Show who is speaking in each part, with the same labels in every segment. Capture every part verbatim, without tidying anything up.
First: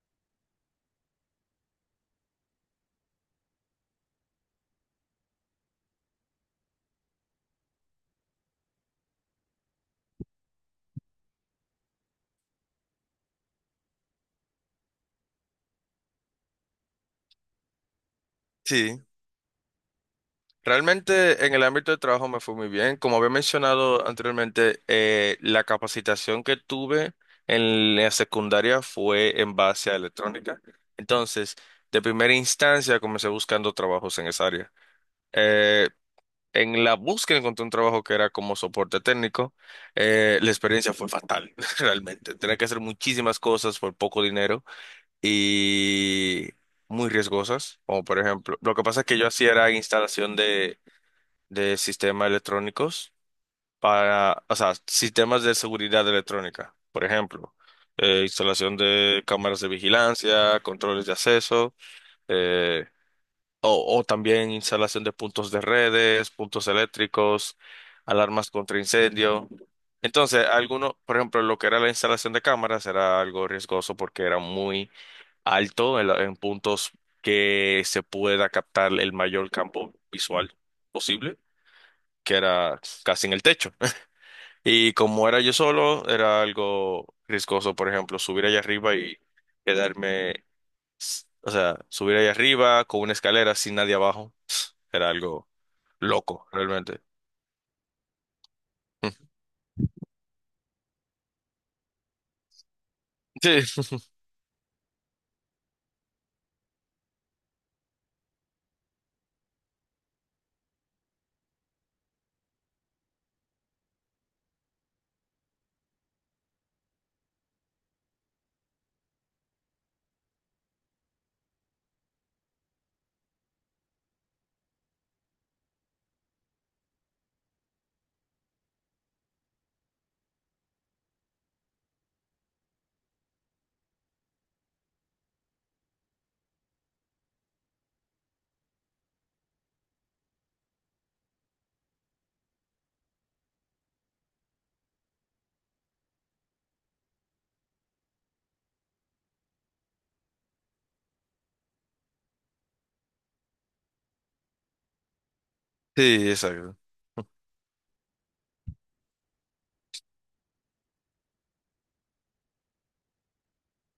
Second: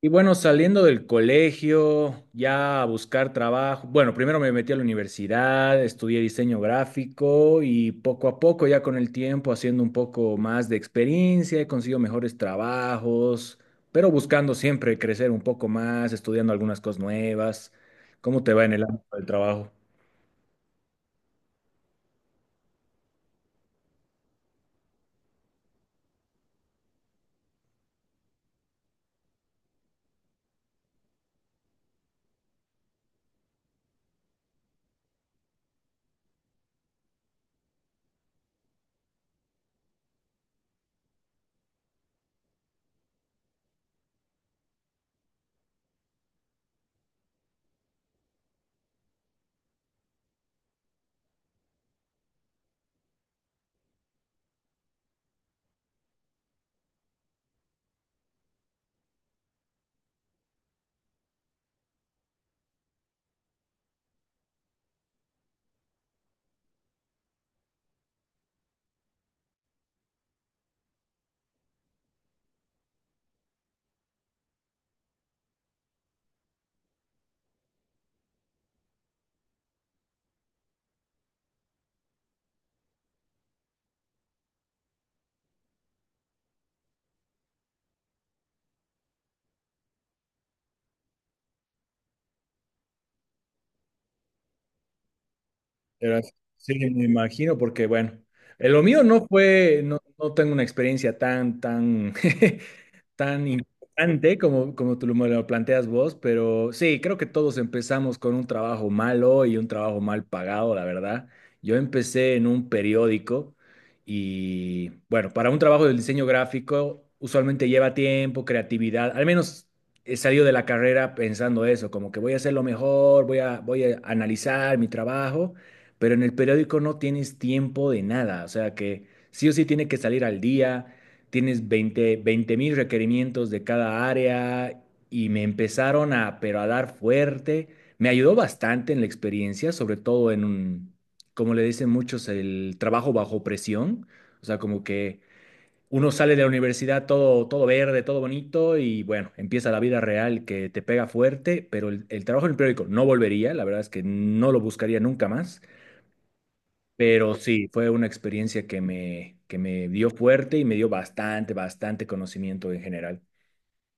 Speaker 1: Y bueno, saliendo del colegio, ya a buscar trabajo. Bueno, primero me metí a la universidad, estudié diseño gráfico y poco a poco, ya con el tiempo, haciendo un poco más de experiencia, he conseguido mejores trabajos, pero buscando siempre crecer un poco más, estudiando algunas cosas nuevas. ¿Cómo te va en el
Speaker 2: Sí,
Speaker 1: ámbito del trabajo?
Speaker 2: realmente en el ámbito de trabajo me fue muy bien. Como había mencionado anteriormente, eh, la capacitación que tuve en la secundaria fue en base a electrónica. Entonces, de primera instancia comencé buscando trabajos en esa área. Eh, en la búsqueda encontré un trabajo que era como soporte técnico. Eh, la experiencia fue fatal, realmente. Tenía que hacer muchísimas cosas por poco dinero y muy riesgosas, como por ejemplo, lo que pasa es que yo hacía era instalación de de sistemas electrónicos para, o sea, sistemas de seguridad electrónica, por ejemplo, eh, instalación de cámaras de vigilancia, controles de acceso, eh, o, o también instalación de puntos de redes, puntos eléctricos, alarmas contra incendio. Entonces, algunos, por ejemplo, lo que era la instalación de cámaras era algo riesgoso porque era muy alto en, la- en puntos que se pueda captar el mayor campo visual posible, que era casi en el techo. Y como era yo solo, era algo riesgoso, por ejemplo, subir allá arriba y quedarme, s- o sea, subir allá arriba con una escalera sin nadie abajo, era algo
Speaker 1: Pero
Speaker 2: loco,
Speaker 1: sí,
Speaker 2: realmente.
Speaker 1: me imagino, porque bueno, eh, lo mío no fue, no, no tengo una experiencia tan, tan, tan
Speaker 2: Sí,
Speaker 1: importante como, como tú lo- me lo planteas vos, pero sí, creo que todos empezamos con un trabajo malo y un trabajo mal pagado, la verdad. Yo empecé en un periódico y bueno, para un trabajo del diseño gráfico usualmente lleva tiempo, creatividad, al menos he salido de la carrera pensando eso, como que voy a hacer lo mejor, voy a, voy a analizar mi trabajo, pero en el periódico no tienes tiempo de nada, o sea que sí o sí tiene que salir al día, tienes veinte, 20 mil requerimientos de cada área y me empezaron a, pero a dar fuerte, me ayudó bastante en la experiencia, sobre todo en un, como le dicen muchos, el trabajo bajo presión, o sea, como que uno sale de la universidad todo, todo verde, todo bonito y bueno, empieza la vida real que te pega fuerte, pero el, el trabajo en el periódico no volvería, la verdad es que no lo buscaría nunca más.
Speaker 2: sí, exacto.
Speaker 1: Pero sí, fue una experiencia que me, que me dio fuerte y me dio bastante, bastante conocimiento en general.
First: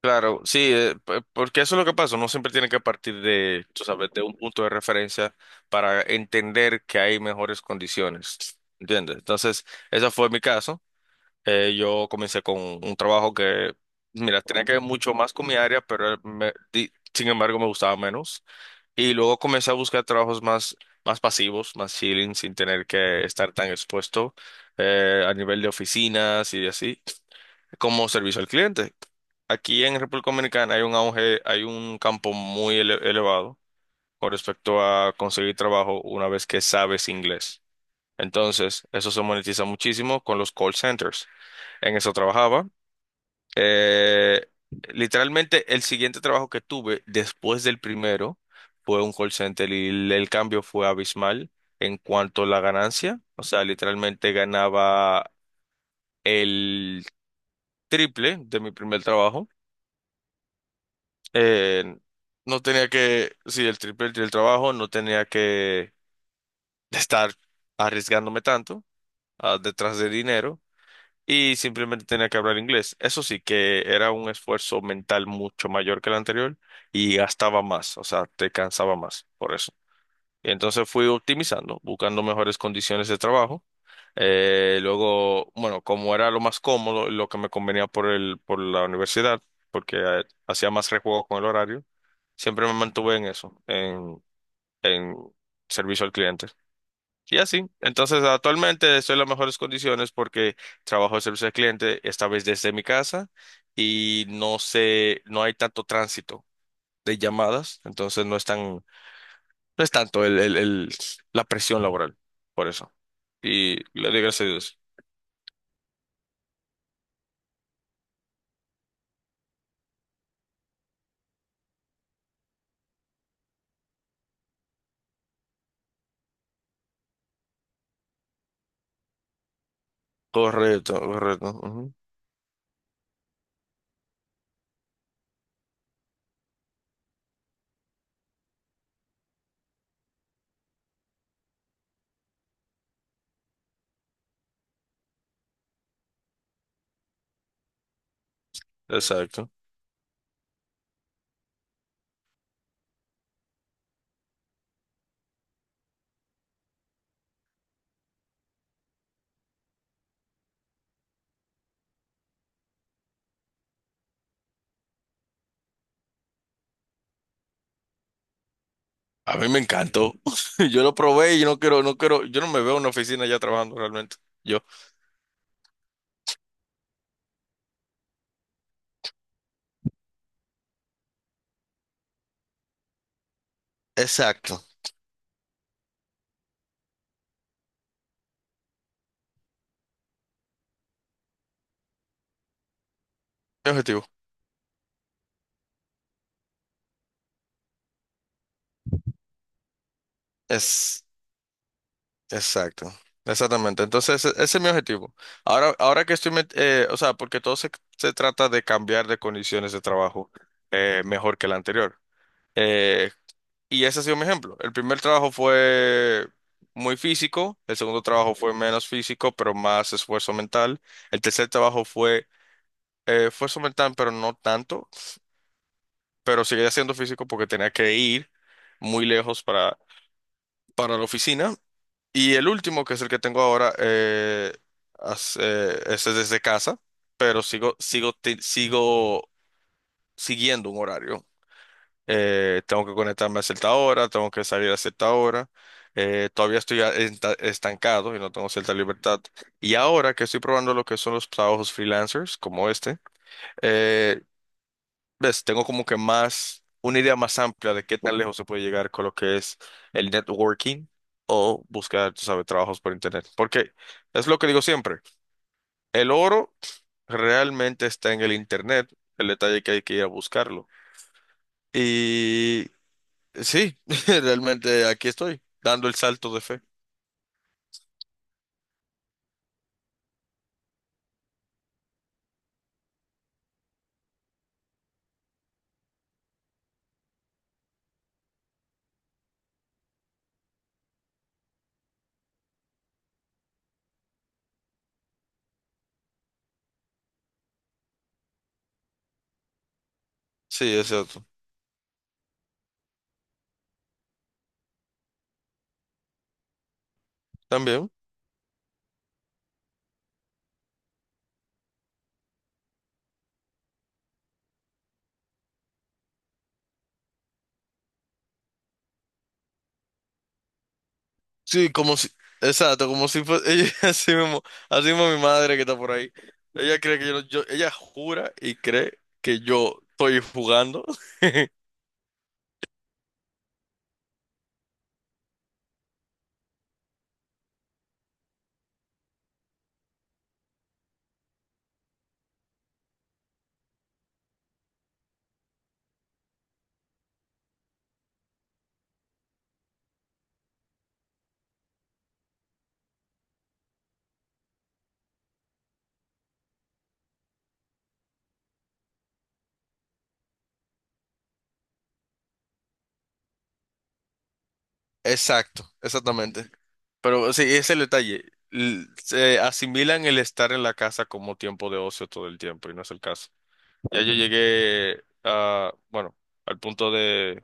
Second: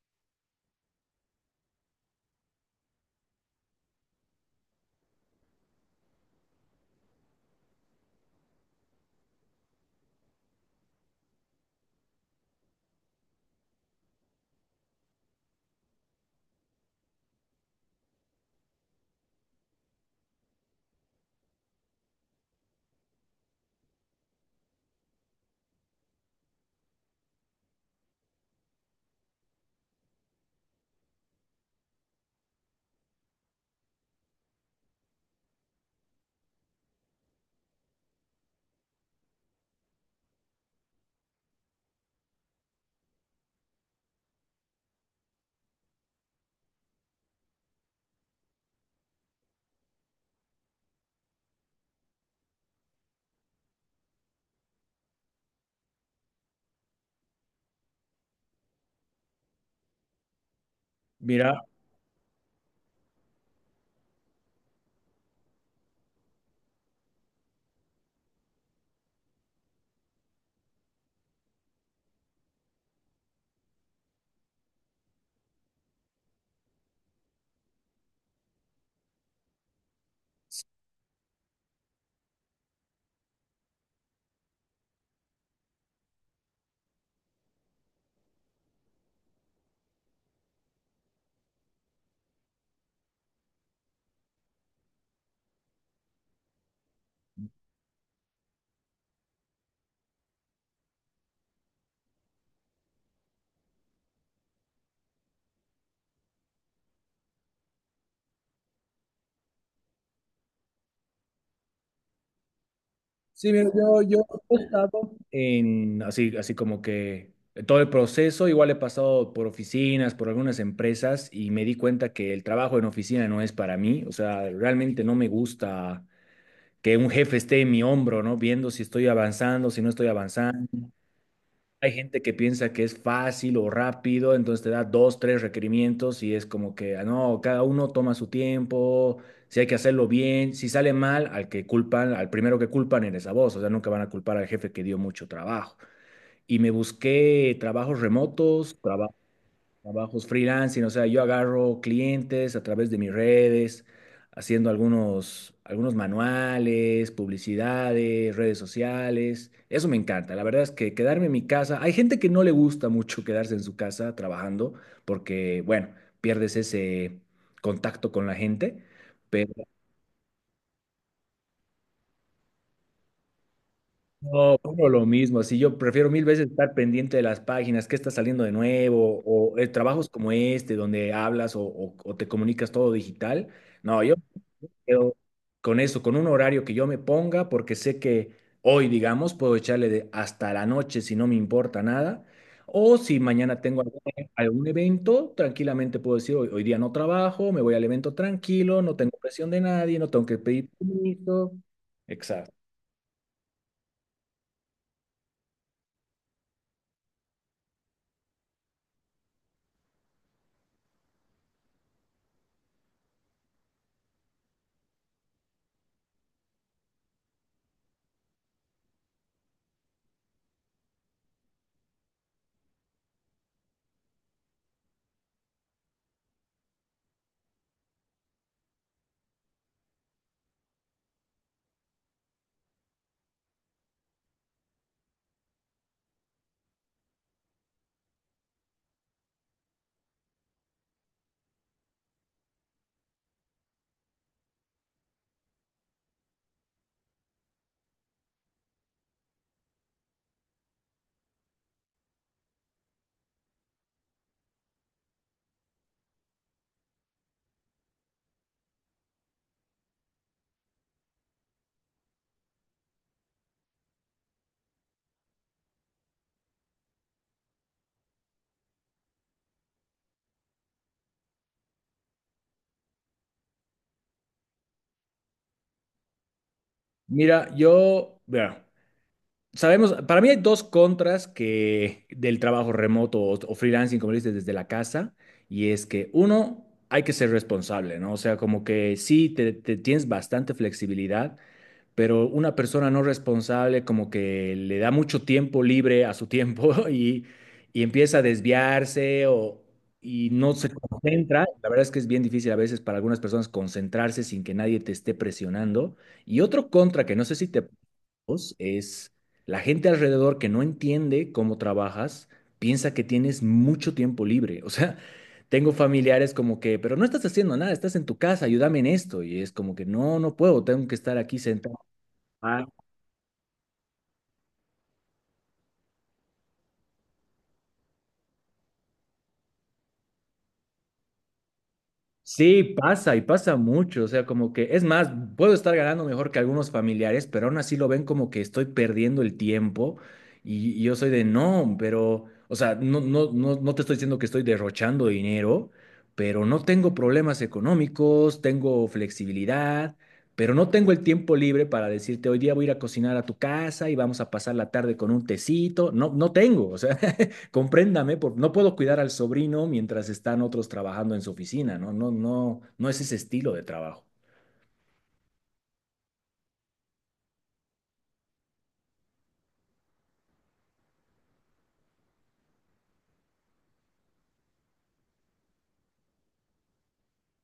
Speaker 2: Claro, sí, eh, p- porque eso es lo que pasa, uno siempre tiene que partir de, tú sabes, de un punto de referencia para entender que hay mejores condiciones, ¿entiendes? Entonces, ese fue mi caso. Eh, yo comencé con un trabajo que, mira, tenía que ver mucho más con mi área, pero me- di- sin embargo me gustaba menos. Y luego comencé a buscar trabajos más, más pasivos, más chilling, sin tener que estar tan expuesto eh, a nivel de oficinas y así, como servicio al cliente. Aquí en República Dominicana hay un auge, hay un campo muy ele- elevado con respecto a conseguir trabajo una vez que sabes inglés. Entonces, eso se monetiza muchísimo con los call centers. En eso trabajaba. Eh, literalmente el siguiente trabajo que tuve después del primero fue un call center y el, el cambio fue abismal en cuanto a la ganancia. O sea, literalmente ganaba el triple de mi primer trabajo.
Speaker 1: Mira,
Speaker 2: Eh, no tenía que, sí, el triple del trabajo, no tenía que estar arriesgándome tanto ah, detrás de dinero. Y simplemente tenía que hablar inglés. Eso sí que era un esfuerzo mental mucho mayor que el anterior y gastaba más, o sea, te cansaba más por eso. Y entonces fui optimizando, buscando mejores condiciones de trabajo. Eh, luego, bueno, como era lo más cómodo, lo que me convenía por el, por la universidad, porque eh, hacía más rejuego con el horario, siempre me mantuve en eso, en, en servicio al cliente. Y así. Entonces, actualmente estoy en las mejores condiciones porque trabajo de servicio al cliente, esta vez desde mi casa, y no sé, no hay tanto tránsito de llamadas, entonces no es tan, no es tanto el, el, el- la presión laboral, por eso. Y le doy gracias a Dios.
Speaker 1: en, así, así como que todo el proceso, igual he pasado por oficinas, por algunas empresas y me di cuenta que el trabajo en oficina no es para mí. O sea, realmente no me gusta que un jefe esté en mi hombro, ¿no? Viendo si estoy avanzando, si no estoy avanzando.
Speaker 2: Correcto, correcto.
Speaker 1: Hay
Speaker 2: Ujú.
Speaker 1: gente que piensa que es fácil o rápido, entonces te da dos, tres requerimientos y es como que, ah, no, cada uno toma su tiempo, si hay que hacerlo bien, si sale mal, al que culpan, al primero que culpan eres a vos, o sea, nunca van a culpar al jefe que dio mucho trabajo. Y me busqué trabajos remotos, trabajos
Speaker 2: Exacto.
Speaker 1: trabajos freelancing, o sea, yo agarro clientes a través de mis redes, haciendo algunos, algunos manuales, publicidades, redes sociales. Eso me encanta. La verdad es que quedarme en mi casa, hay gente que no le gusta mucho quedarse en su casa trabajando porque, bueno, pierdes ese contacto con la gente.
Speaker 2: A mí
Speaker 1: Pero
Speaker 2: me encantó. Yo lo probé y no quiero, no quiero, yo no me veo en una oficina ya trabajando realmente.
Speaker 1: no,
Speaker 2: Yo.
Speaker 1: uno lo mismo, si yo prefiero mil veces estar pendiente de las páginas, qué está saliendo de nuevo, o eh, trabajos como este, donde hablas o o- o te comunicas todo digital, no, yo
Speaker 2: Exacto.
Speaker 1: quedo con eso, con un horario que yo me ponga, porque sé que hoy, digamos, puedo echarle de hasta la noche si no me importa nada. O si mañana
Speaker 2: Mi
Speaker 1: tengo algún,
Speaker 2: objetivo.
Speaker 1: algún evento, tranquilamente puedo decir, hoy, hoy, día no trabajo, me voy al evento tranquilo, no tengo presión de nadie, no tengo que pedir
Speaker 2: Es.
Speaker 1: permiso. Exacto.
Speaker 2: Exacto, exactamente. Entonces, e- ese es mi objetivo. Ahora, ahora que estoy, met- eh, o sea, porque todo se, se trata de cambiar de condiciones de trabajo eh, mejor que el anterior. Eh, y ese ha sido mi ejemplo. El primer trabajo fue muy físico, el segundo trabajo fue menos físico, pero más esfuerzo mental. El tercer trabajo fue eh, esfuerzo mental, pero no tanto, pero seguía siendo físico porque tenía que ir muy lejos para, para, la oficina. Y el último, que es el que tengo ahora, eh, as- eh, ese es desde casa, pero sigo, sigo, te- sigo siguiendo un horario. Eh, tengo que conectarme a cierta hora, tengo que salir a cierta hora. Eh, todavía estoy a- enta- estancado y no tengo cierta libertad. Y ahora que estoy probando lo que son los trabajos freelancers, como este, eh, ves, tengo como que más, una idea más amplia de qué tan lejos se puede llegar con lo que es el networking o buscar, tú sabes, trabajos por internet. Porque es lo que digo siempre, el oro realmente está en el internet, el detalle que hay que ir a buscarlo. Y sí, realmente aquí estoy, dando el salto de fe.
Speaker 1: Mira, yo, vea, sabemos, para mí hay dos contras que del trabajo remoto o, o freelancing, como dices, desde la casa, y es que uno, hay que ser responsable, ¿no? O sea, como que sí, te, te, tienes bastante flexibilidad, pero una persona no responsable como que le da mucho tiempo libre a su tiempo y, y empieza a desviarse o, y no se
Speaker 2: Sí, es cierto.
Speaker 1: concentra. La verdad es que es bien difícil a veces para algunas personas concentrarse sin que nadie te esté presionando. Y otro contra que no sé si te
Speaker 2: También.
Speaker 1: dos, es la gente alrededor que no entiende cómo trabajas, piensa que tienes mucho tiempo libre. O sea, tengo familiares como que, pero no estás haciendo nada, estás en tu casa, ayúdame en esto. Y es como que, no, no puedo, tengo que estar aquí
Speaker 2: Sí,
Speaker 1: sentado.
Speaker 2: como si, exacto, como si fuese, ella, así mismo, así mismo mi madre que está por ahí. Ella cree que yo, no- yo, ella jura y cree que yo estoy jugando.
Speaker 1: Sí, pasa y pasa mucho, o sea, como que es más, puedo estar ganando mejor que algunos familiares, pero aún así lo ven como que estoy perdiendo el tiempo y, y yo soy de no, pero, o sea, no, no, no, no te estoy diciendo que estoy derrochando dinero, pero no tengo problemas económicos, tengo flexibilidad, pero no tengo el tiempo libre para decirte hoy día voy a ir a cocinar a tu casa y vamos a pasar la tarde con un tecito, no, no tengo, o sea, compréndame, por, no puedo cuidar al sobrino mientras están otros trabajando en su oficina, ¿no? No, no, no es ese estilo de trabajo.
Speaker 2: Exacto, exactamente. Pero sí, ese es el detalle. L- Se asimilan el estar en la casa como tiempo de ocio todo el tiempo y no es el caso. Ya yo llegué a, bueno, al punto de,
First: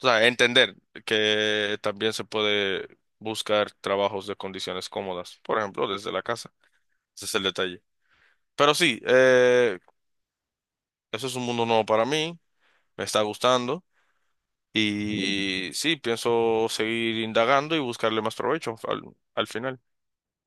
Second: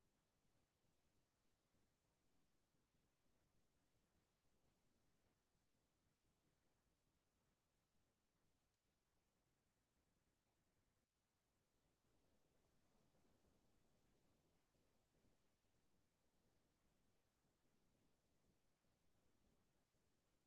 Speaker 2: o sea, entender que también se puede buscar trabajos de condiciones cómodas, por ejemplo, desde la casa. Ese es el detalle. Pero sí, eh, eso es un mundo nuevo para mí, me está gustando y sí, pienso seguir indagando y buscarle más provecho al, al final,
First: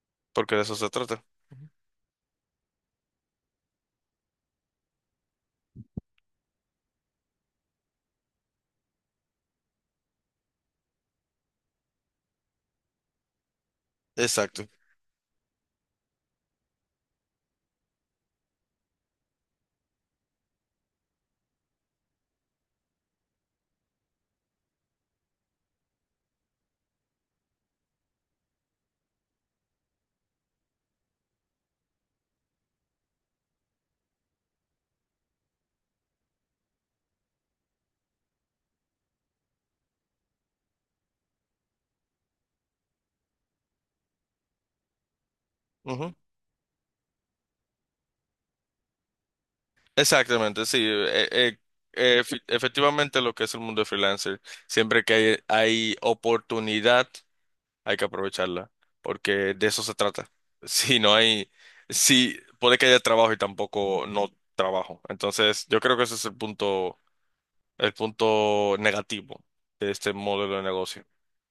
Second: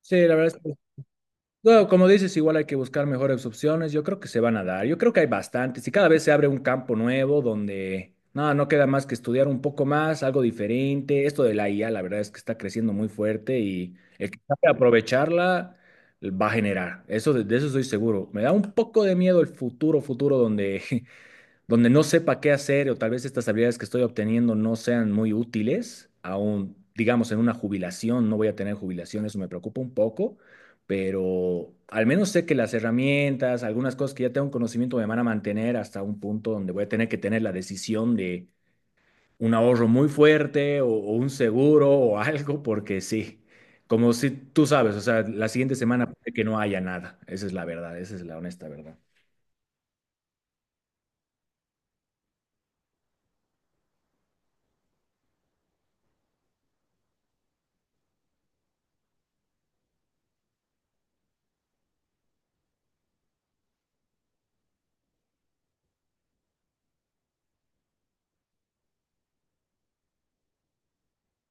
Speaker 1: Sí, la
Speaker 2: porque
Speaker 1: verdad es
Speaker 2: de
Speaker 1: que,
Speaker 2: eso se trata.
Speaker 1: no, como dices, igual hay que buscar mejores opciones. Yo creo que se van a dar. Yo creo que hay bastantes y cada vez se abre un campo nuevo donde no, no queda más que estudiar un poco más, algo diferente. Esto de la I A, la verdad es que está creciendo muy fuerte y el que
Speaker 2: Exacto.
Speaker 1: sabe aprovecharla va a generar. Eso de, de, eso estoy seguro. Me da un poco de miedo el futuro, futuro donde donde no sepa qué hacer o tal vez estas habilidades que estoy obteniendo no sean muy útiles, aún, digamos, en una jubilación, no voy a tener jubilación, eso me preocupa un poco, pero al menos sé que las herramientas, algunas cosas que ya tengo conocimiento me van a mantener hasta un punto donde voy a tener que tener la decisión de un ahorro muy fuerte o, o un seguro o algo, porque sí. Como si tú sabes, o sea, la siguiente semana
Speaker 2: Ujú.
Speaker 1: puede que no haya nada. Esa es la verdad, esa es la honesta verdad.
Speaker 2: Exactamente, sí. eh, eh, eh, efe- efectivamente lo que es el mundo de freelancer, siempre que hay, hay oportunidad, hay que aprovecharla, porque de eso se trata. Si no hay, si puede que haya trabajo y tampoco no trabajo. Entonces, yo creo que ese es el punto el punto negativo de este modelo de negocio.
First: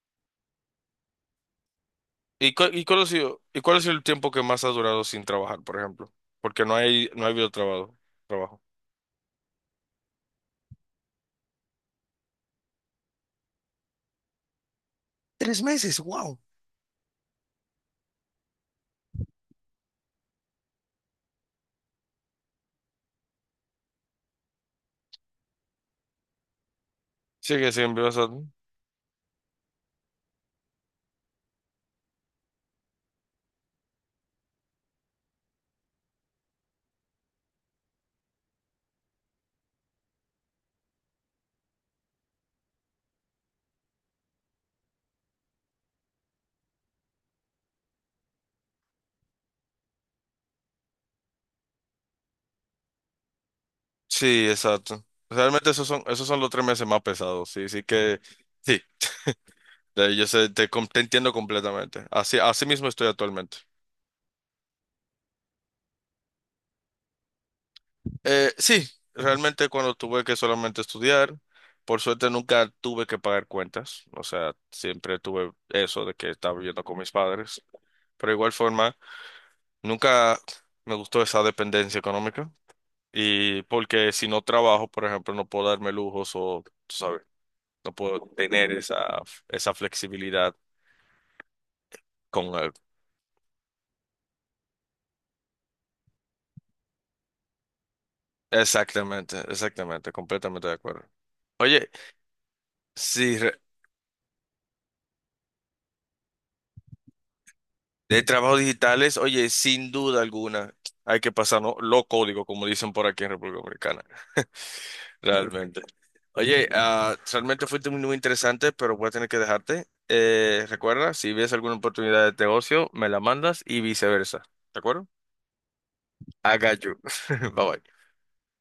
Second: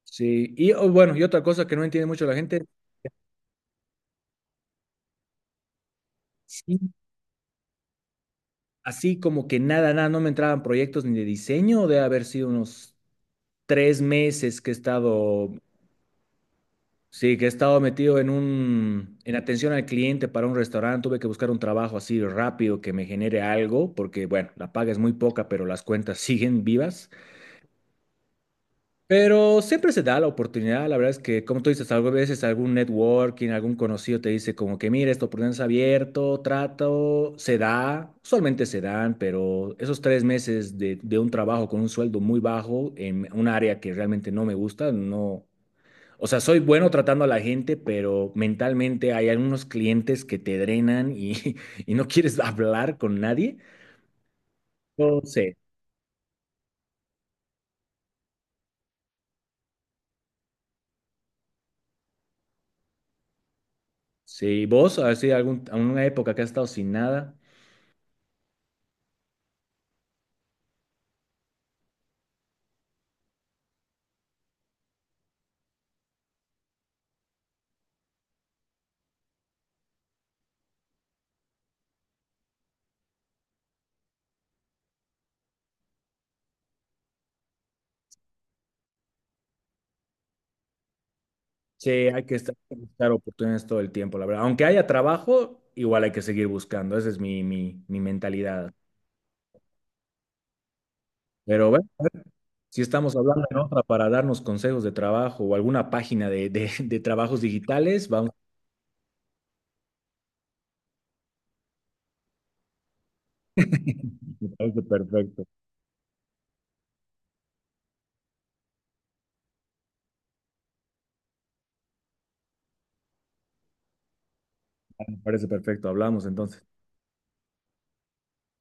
Speaker 1: Sí, y oh, bueno, y otra cosa que no entiende mucho la
Speaker 2: ¿Y,
Speaker 1: gente,
Speaker 2: cu- y cuál ha sido, y cuál ha sido el tiempo que más has durado sin trabajar, por ejemplo? Porque no
Speaker 1: sí,
Speaker 2: hay, no ha habido trabajo, trabajo.
Speaker 1: así como que nada, nada, no me entraban proyectos ni de diseño, de haber sido unos tres meses que he estado, sí, que he estado metido en un, en atención al cliente para un restaurante, tuve que buscar un trabajo así rápido que me genere algo, porque bueno, la paga es muy poca, pero las cuentas siguen vivas.
Speaker 2: Sí, que sí, en vivo.
Speaker 1: Pero siempre se da la oportunidad, la verdad es que, como tú dices, algunas veces algún networking, algún conocido te dice como que, mira, esta oportunidad está abierto, trato, se da, usualmente se dan, pero esos tres meses de, de, un trabajo con un sueldo muy bajo en un área que realmente no me gusta, no, o sea, soy bueno tratando a la gente, pero mentalmente hay algunos clientes que te drenan y, y no quieres hablar con nadie.
Speaker 2: Sí, exacto.
Speaker 1: No sé,
Speaker 2: Realmente esos son, esos son los tres meses más pesados. Sí, sí que, sí. Eh, yo sé, te, com- te entiendo completamente. Así, así mismo estoy actualmente.
Speaker 1: sí, vos, a ver si algún, alguna época que has estado sin nada.
Speaker 2: Eh, sí, realmente cuando tuve que solamente estudiar, por suerte nunca tuve que pagar cuentas. O sea, siempre tuve eso de que estaba viviendo con mis padres. Pero de igual forma, nunca me gustó esa dependencia económica. Y porque si no trabajo, por ejemplo, no puedo darme lujos o, tú sabes, no puedo tener esa, esa flexibilidad
Speaker 1: Sí, hay que estar,
Speaker 2: con él.
Speaker 1: hay que buscar oportunidades todo el tiempo, la verdad. Aunque haya trabajo, igual hay que seguir buscando. Esa es mi, mi, mi mentalidad.
Speaker 2: Exactamente, exactamente, completamente de acuerdo.
Speaker 1: Pero bueno,
Speaker 2: Oye,
Speaker 1: si estamos
Speaker 2: si
Speaker 1: hablando en
Speaker 2: re-
Speaker 1: otra para darnos consejos de trabajo o alguna página de, de- de trabajos digitales,
Speaker 2: de
Speaker 1: vamos.
Speaker 2: trabajos digitales, oye, sin duda alguna, hay que pasar, ¿no? Lo código, como dicen por aquí en República Dominicana.
Speaker 1: Me parece perfecto,
Speaker 2: Realmente. Oye, ah, realmente fuiste muy, muy interesante, pero voy a tener que dejarte. Eh, recuerda, si ves alguna oportunidad de negocio, me la mandas y viceversa. ¿De acuerdo?
Speaker 1: me parece perfecto. Hablamos
Speaker 2: I
Speaker 1: entonces.
Speaker 2: got you. Bye bye.